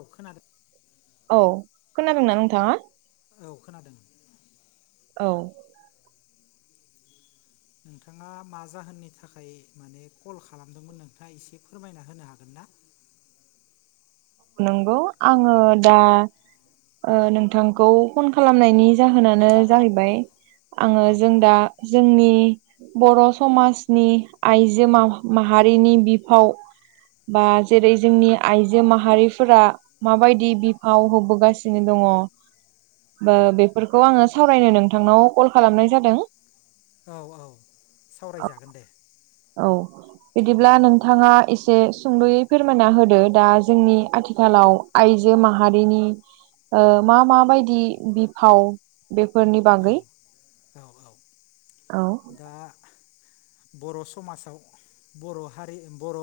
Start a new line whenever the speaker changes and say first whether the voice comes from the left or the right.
left: औ खोनादों।
right: औ खोनादोंना नोंथाङा?
left: औ खोनादों।
right: औ।
left: नोंथाङा मा जाहोननि थाखाय माने कल खालामदोंमोन, नोंथाङा एसे फोरमायना होनो हागोन ना?
right: नंगौ आङो दा ओ नोंथांखौ फन खालामनायनि
left: नि
right: जाहोनानो
left: जाहोना
right: जाहैबाय, आङो
left: औ
right: जों दा जोंनि बर' समाजनि आइजो माव माहारिनि बिफाव बा जेरै जोंनि आइजो माह हारिफोरा माबायदि बिफाव होबोगासिनो दङ। ओ बेफोरखौ आङो सावरायनो नोंथांनाव कल खालामनाय जादों।
left: औ औ सावरायजागोन दे।
right: औ बिदिब्ला
left: औ
right: नों थाङा एसे सुंद'यै फोरमायना होदो, दा जोंनि आथिखालाव आइजो माहारिनि ओ मा मा बायदि बिफाव बेफोरनि बा
left: औ औ औ
right: औ
left: दा। बर' समाजाव बर' हारि बर'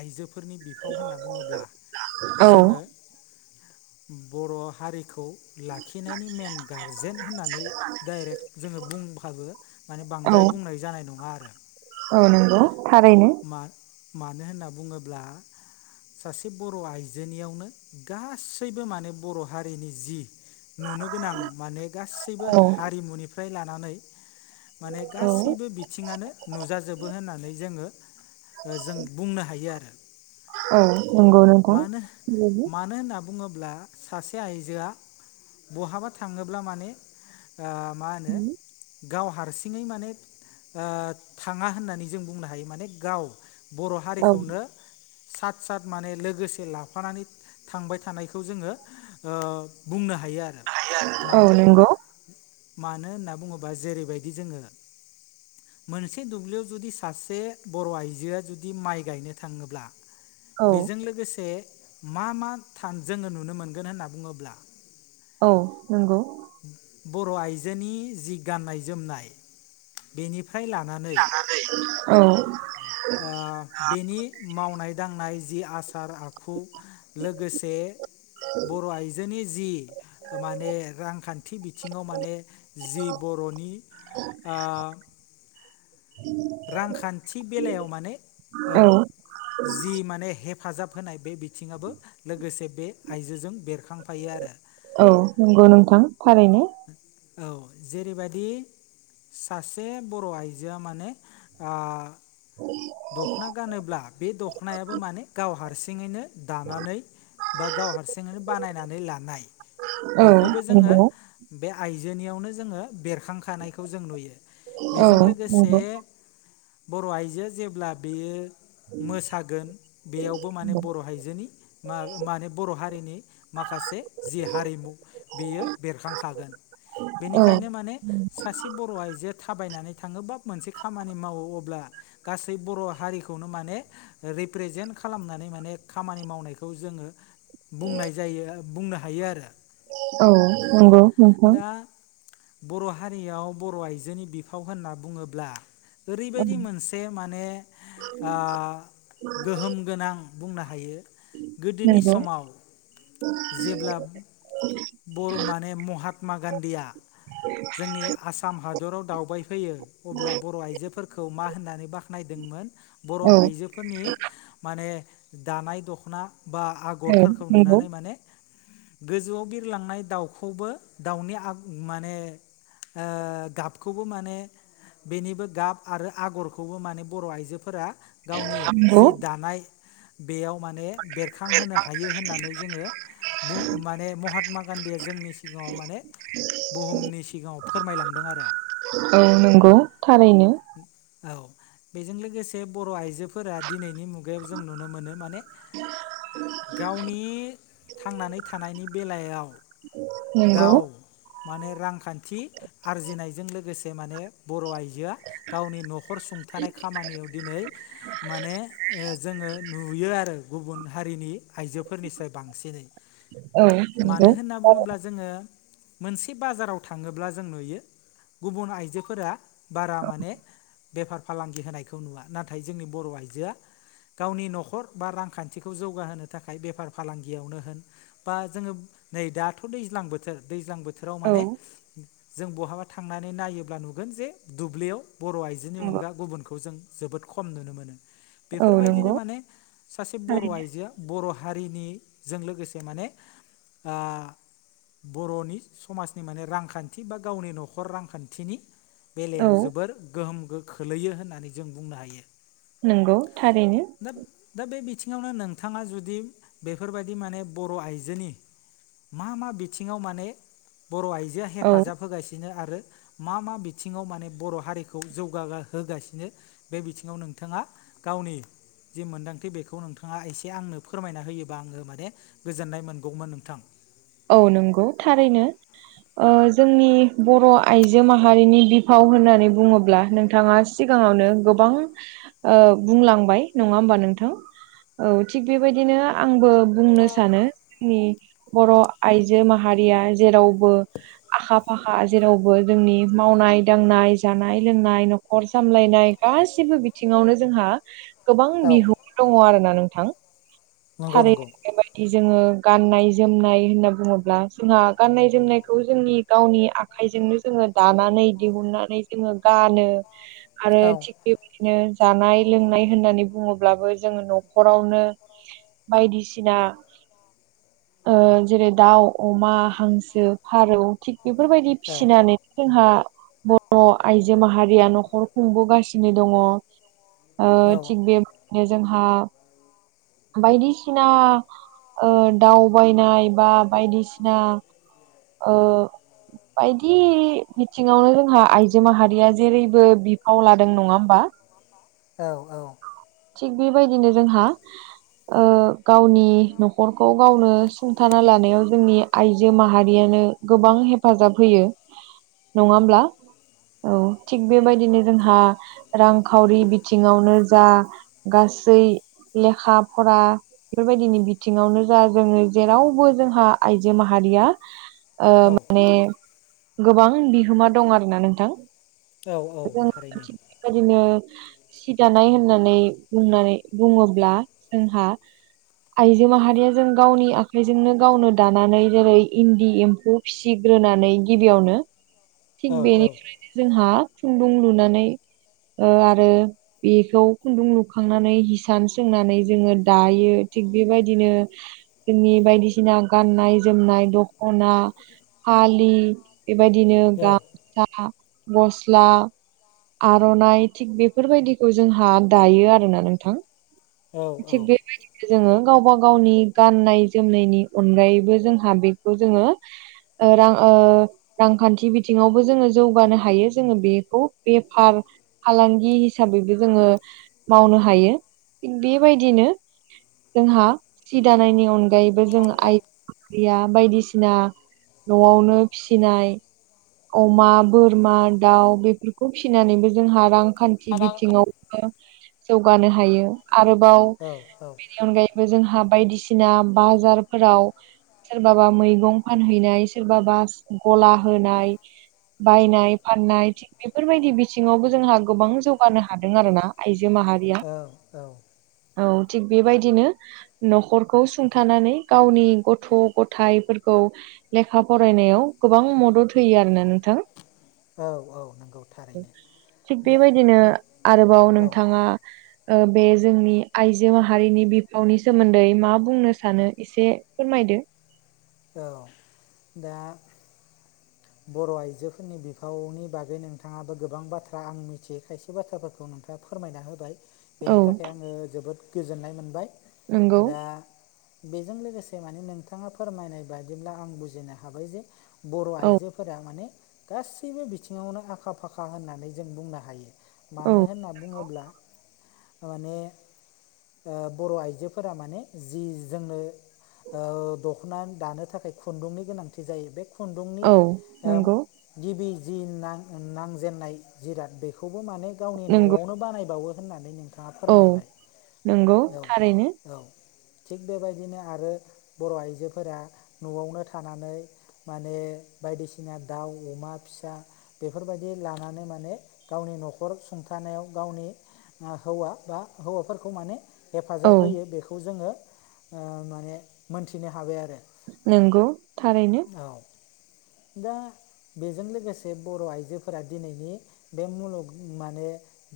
left: आइजोफोरनि बि फाव होनना बुङोब्ला
right: औ
left: जोङो बर' हारिखौ लाखिनायनि मेन गारजेन होननानै डाइरेक्ट जोङो बुंबाबो माने
right: औ
left: बांद्राय बुंनाय जानाय नङा आरो।
right: औ नंगौ थारैनो।
left: मा मानो होनना बुङोब्ला सासे बर' आइजोनियावनो गासैबो माने बर' हारिनि जि नुनो गोनां माने गासैबो
right: औ
left: हारिमुनिफ्राय लानानै माने गासैबो बिथिङानो नुजाजोबो होननानै जोङो जों बुंनो हायो आरो।
right: औ नंगौ नोंथां
left: मानो मानो होनना बुङोब्ला सासे आइजोआ बहाबा थाङोब्ला माने ओ मा होनो गाव हारसिङै माने ओ थाङा होननानै जों बुंनो हायो माने गाव बर'
right: औ
left: हारिखौनो सात सात माने लोगोसे लाफानानै थांबाय थानायखौ जोङो ओ बुंनो हायो आरो।
right: [unintelligible]
left: मान
right: औ नंगौ
left: मानो होनना बुङोबा जेरैबायदि जोङो मोनसे दुब्लियाव जुदि सासे बर' आइजोआ जुदि माइ गायनो थाङोब्ला
right: औ
left: बेजों लोगोसे मा मा थान जोङो नुनो मोनगोन होनना बुङोब्ला
right: औ नंगौ।
left: बर' आइजोनि जि गाननाय जोमनाय बेनि फ्राय लानानै
right: औ
left: आ बेनि मावनाय दांनाय जि आस सार आखु लोगोसे बर' आइजोनि जि माने रांखान थि बिथिङाव माने जि बर'नि आ रांखान्थि बेलायाव माने ओ
right: औ
left: जि माने हेफाजाब होनाय बे बिथिं बिथिङाबो लोगोसे बे आइजोजों बेरखांफायो आरो
right: औ नंगौ नोंथां थारैनो।
left: औ जेरैबायदि सासे बर' आइजोआ माने ओ दख'ना गानोब्ला बे दख'नायाबो माने गाव हारसिंङैनो दानानै बा गाव हारसिंयैनो बानायनानै लानाय।
right: औ
left: बेखौबो जोङो
right: नंगौ
left: बे आइजोनियावनो जोंङो बेरखां खानायखौ जों नुयो
right: औ
left: बेजों लोगोसे
right: नंगौ
left: बर' आइजो जेब्ला बेयो मोसागोन बेयावबो माने बर' आइजोनि माने बर' हारिनि माखासे जि हारिमु बेयो बेरखांखागोन
right: औ
left: बेनिखायनो माने सासे बर' आइजोआ थाबायनानै थांङोबा मोनसे खामानि मावो अब्ला गासै बर' हारिखौनो माने रिप्रेजेन्ट खालामनानै माने खामानि मावनायखौ जोंङो बुंनाय जायो बुंनो हायो आरो
right: औ नंगौ नोंथां।
left: दा बर' हारियाव बर' आइजोनि बिफाव होनना बुङोब्ला
right: औ
left: ओरैबायदि मोनसे माने गोहोम गोनां बुंनो हायो। गोदोनि
right: नंगौ
left: समाव जेब्ला
right: [inaudible]
left: बर माने महात्मा गान्धीया जोंनि आसाम हादराव दावबायफैयो अब्ला बर' आइजोफोरखौ मा होननानै बाख्नायदोंमोन बर'
right: औ
left: आइजोफोरनि माने दानाय दख'ना बा
right: औ
left: आगरफोरखौ
right: नंगौ
left: नुनानै माने गोजौआव बिरलांनाय दाउखौबो दाउनि आ माने गाबखौबो माने बेनिबो गाब आरो आगरखौ बेखौबो माने बर' आइजोफोरा गावनि
right: नंगौ
left: जि दानाय बेयाव माने बेरखांहोनो हायो होननानै जोंङो बुं माने महात्मा गान्धीया जोंनि सिगांङाव माने बुहुमनि सिगांङाव फोरमायलांदों आरो
right: औ नंगौ थारैनो
left: औ बेजों लोगोसे बर' आइजोफोरा दिनैनि मुगायाव जों नुनो मोनो माने गावनि थांनानै थानायनि बेलायाव
right: नंगौ
left: गाव माने रांखान्थि आरजिनायजों लोगोसे माने बर' आइजोआ गावनि न'खर न'खर सुंथानाय खामानियाव दिनै माने जोंङो नुयो आरो गुबुन हारिनि आइजोफोरनिसाइ बांसिनै
right: औ
left: मानो
right: नंगौ
left: होनना बुंङोब्ला जोंङो मोनसे बाजाराव थांङोब्ला जों नुयो गुबुन आइजोफोरा बारा माने बेफार फालांगि होनायखौ नुवा नाथाय जोंनि बर' आइजोआ गावनि न'खर बा रांखान्थिखौ जौगाहोनो थाखाय बेफार फालांगियावनो होन बा जोंङो नै दाथ' दैज्लां बोथोर दैज्लां बोथोर बोथोराव
right: औ
left: माने जों बहाबा थांनानै नायोब्ला नुगोन जे दुब्लियाव बर'आ जिनि
right: नंगौ
left: अनगा गुबुनखौ जों जोबोद खम नुनो मोनो।
right: औ
left: बेफोरबायदिनो
right: नंगौ
left: माने सासे बर'
right: थारैनो
left: आइजोआ बर' हारिनिजों लोगोसे माने ओ बर'नि समाजनि माने रांखान्थि बा गावनि न'खर रांखान्थिनि
right: औ
left: बेलायाव जोबोर गोहोम खोलैयो होननानै जों बुंनो हायो
right: नंगौ थारैनो
left: दा दा बे बिथिङावनो नोंथाङा जुदि बेफोरबायदि माने बर' आइजोनि मा मा बिथिङाव माने बर' आइजो
right: औ
left: हेफाजाब होगासिनो आरो मा मा बिथिङाव माने बर' हारिखौ जौगा होगासिनो बे बिथिङाव नोंथाङा गावनि जि मोनदांथि बेखौ नोंथाङा एसे आंनो फोरमायना होयोबा आङो माने गोजोननाय मोनगौमोन नोंथां
right: औ नंगौ थारैनो जोंनि बर' आइजो माहारिनि बिफाव होननानै बुङोब्ला नोंथाङा सिगाङावनो गोबां ओ बुंलांबाय नङा होमबा नोंथां औ थिग बेबायदिनो आंबो बुंनो
left: आंबो
right: सानो
left: बुं
right: जोंनि बर' आइजो माहारिया जेरावबो आखा फाखा जेरावबो जोंनि मावनाय दांनाय जानाय लोंनाय खर सामलायनाय गासिबो बिथिङावनो जोंहा गोबां
left: औ
right: बिहोमा दङ आरो ना नोंथां
left: नंगौ नंगौ
right: थारैनो बेबायदि जोङो गाननाय जोमनाय होनना बुङोब्ला जोंहा गाननाय जोमनायखौ जोंनि गावनि आखाइजोंनो जोङो दानानै दिहुननानै जोङो गानो
left: [unintelligible]
right: आरो थिग बेबायदिनो जानाय लोंनाय होननानै बुङोब्लाबो जोङो न'खरावनो बायदिसिना ओ जेरै दाउ अमा हांसो फारौ थिग बेफोरबायदि
left: औ
right: फिसिनानै जोंहा बर' आइजो माहारिया न'खर खुंबोगासिनो दङ ओ थिग बेबायदिनो जोंहा बायदिसिना ओ दावबायनाय बा बायदिसिना ओ बायदि बिथिङावनो जोंहा आइजो माहारिया जेरैबो बिफाव लादों नङा होमबा
left: औ औ
right: थिग बेबायदिनो जोंहा ओ गावनि न'खरखौ गावनो सुंथाना लानायाव जोंनि आइजो माहारि नो गोबां हेफाजाब होयो नङा होमब्ला औ थिग बेबायदिनो जोंहा रांखावरि बिथिङावनो जा गासै लेखा फरा बेफोरबायदिनि बिथिङावनो जा जोङो जेरावबो जोंहा आइजो माहारिया ओ
left: औ
right: माने गोबां बिहोमा दं आरोना नोंथां
left: औ औ थारैनो
right: बिदिनो सि दानाय होननानै बुंनानै बुङोब्ला जोंहा आइजो माहारिया जों गावनि आखाइजोंनो गावनो दानानै जेरै इनदि एमफौ फिसिग्रोनानै गिबियावनो
left: औ
right: थिग बेनिफ्राय जोंहा खुनदुं लुनानै आरो बेखौ खुनदुं लुखांनानै हिसान सोंनानै जोङो दायो थिग बेबायदिनो जोंनि बायदिसिना गाननाय जोमनाय द खना फालि बेबायदिनो गाम सा गस्ला आर'नाइ थिग बेफोरबायदिखौ जोंहा दायो आरोना नोंथां
left: औ औ
right: थिग बिदिनो जोङो गावबा गावनि गाननाय जोमनायनि अनगायैबो जोंहा बेखौ जोङो ओ रां ओ रांखानथि बिथिङावबो जोङो जौगानो हायो जोङो बेखौ बेफार फालांगि हिसाबैबो जोङो मावनो हायो थिग बेबायदिनो जोंहा सि दानायनि अनगायैबो
left: नि
right: जों
left: अनगायै
right: आइदिया बायदिसिना न'आवनो फिसिनाय अमा बोरमा दाउ बेफोरखौ फिसिनानैबो जोंहा रां खानथि
left: रां
right: बिथिङावबो जौगानो हायो आरोबाव
left: औ
right: बेनि अनगायै बो जोंहा बायदिसिना बाजारफोराव सोरबाबा मैगं फानहैनाय सोरबाबा गला होनाय बायनाय फाननाय थि बेफोरबायदि बिथिङावबो जोंहा गोबां जौगानो हादों आरो ना आइजो माहारि
left: औ औ
right: औ थिग बेबायदिनो न'खरखौ सुंथानानै गावनि गथ' गथाइफोरखौ लेखा फरायनायाव गोबां मदद होयो आरोना नोंथां।
left: औ औ नंगौ थारैनो
right: थिग
left: दा
right: बेबायदिनो आरोबाव
left: औ
right: नोंथाङा ओ बे जोंनि आइजो माहारिनि बिफावनि सोमोन्दै मा बुंनो सानो एसे फोरमायदो।
left: औ दा बर' आइजोफोरनि बिफावनि बागै नोंथाङाबो गोबां बाथ्रा आं मिथियै खायसे बाथ्राफोरखौ नोंथां ङा फोरमायना होबाय।
right: औ
left: बेनि थाखाय आङो जोबोद गोजोननाय मोनबाय
right: नंगौ
left: दा बेजों लोगोसे माने नोंथाङा फोरमायनाय बादिब्ला आं बुजिनो हाबाय जे बर'
right: औ
left: आइजो फोरा माने गासैबो बिथिङावनो आखा फाखा होननानै जों बुंनो हायो।
right: औ
left: मानो होनना बुङोब्ला माने ओ बर' आइजोफोरा माने जि जोंनो ओ दख'ना दानो थाखाय खुनदुंनि गोनांथि जायो बे खुनदुंनि
right: औ नंगौ
left: गिबि जि नां नांजेननाय जिराद बेखौबो माने गावनि
right: नंगौ
left: न'आवनो बानायबावो होननानै नों नोंथाङा
right: औ
left: फोरमायबाय
right: नंगौ
left: औ
right: थारैनो
left: औ थिग बेबायदिनो आरो बर' आइजोफोरा न'आवनो थानानै माने बायदिसिना दाउ अमा फिसा बेफोरबायदि लानानै माने गावनि न'खर सुंथानायाव गावनि ओ हौवा बा हौवाफोरखौ माने हेफाजाब
right: औ
left: होयो बेखौ जोङो ओ माने मोनथिनो हाबाय आरो।
right: नोंगौ थारैनो
left: औ दा बेजों लोगोसे बर' आइजोफोरा दिनैनि बे मुलुग माने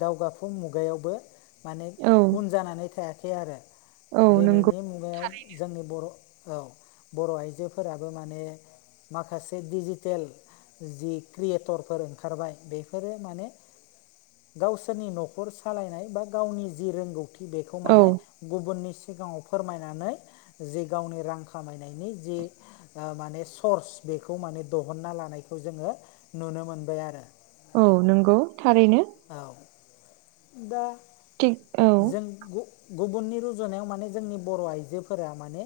left: दावगाफुं मुगायावबो माने
right: औ
left: उन जानानै थायाखै आरो
right: औ नंगौ
left: दिनैनि मुगायाव जोंनि बर' औ बर' आइजोफोराबो माने माखासे बे डिजिटेल जि क्रियेटरफोर ओंखारबाय बेफोरो माने गावसोरनि न'खर सालायनाय बा गावनि जि रोंगौथि बेखौ
right: औ
left: माने गुबुननि सिगाङाव फोरमायनानै जि गावनि रां खामायनायनि जि ओ माने सर्स बेखौ माने दहनना लानायखौ जोङो नुनो मोनबाय आरो।
right: औ नोंगौ थारैनो
left: औ दा
right: थिग औ
left: जों गु गुबुननि रुजुनायाव माने जोंनि बर' आइजोफोरा माने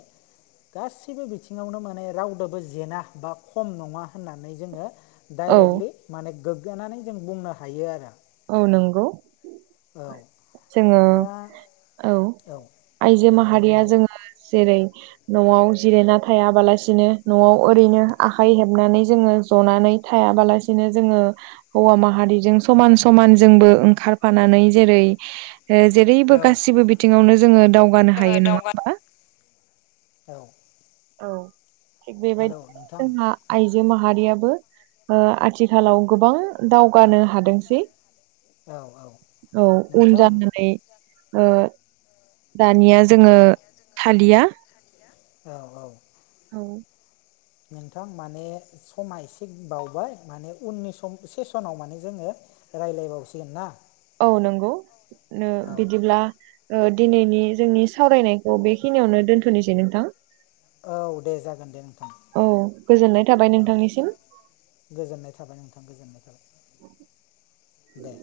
left: गासिबो बिथिङावनो माने रावदोबो जेना बा खम नङा होननानै जोङो
right: औ
left: डाइरेक्टलि माने गोगगानै जों बुंनो हायो आरो।
right: औ नोंगौ
left: औ
right: जोङो
left: दा
right: औ आइजो
left: औ दे
right: माहारिया
left: बुंलाय
right: जोङो जेरै न'आव जिरायना थायाबालासिनो न'आव ओरैनो आखाइ हेबनानै जोङो जनानै थायाबालासिनो जोङो हौवा माहारिजों समान समान जोंबो ओंखारफानानै जेरै ओ
left: औ
right: जेरैबो
left: जोङो
right: गासिबो बिथिङावनो जोङो दावगानो हायो नङा
left: दावगा
right: होमबा
left: औ
right: औ थिग बेबायदि
left: हेलौ नोंथां
right: जोंहा आइजो माहारियाबो ओ आथिखालाव गोबां दावगानो हादोंसै
left: औ औ
right: औ उन
left: नोंथां
right: जानानै ओ दानिया जोङो थालिया
left: औ-औ
right: औ
left: नोंथां माने समा एसे बावबाय माने उननि सम सेसनाव माने जोङो रायलायबावसिगोन ना
right: औ नंगौ नो
left: औ
right: बिदिब्ला ओ दिनैनि जोंनि सावरायनायखौ बेखिनियावनो दोनथ'निसै नोंथां
left: औ दे जागोन दे नोंथां
right: औ गोजोननाय थाबाय
left: औ
right: नोंथांनिसिम
left: गोजोननाय थाबाय नोंथां गोजोननाय थाबाय दे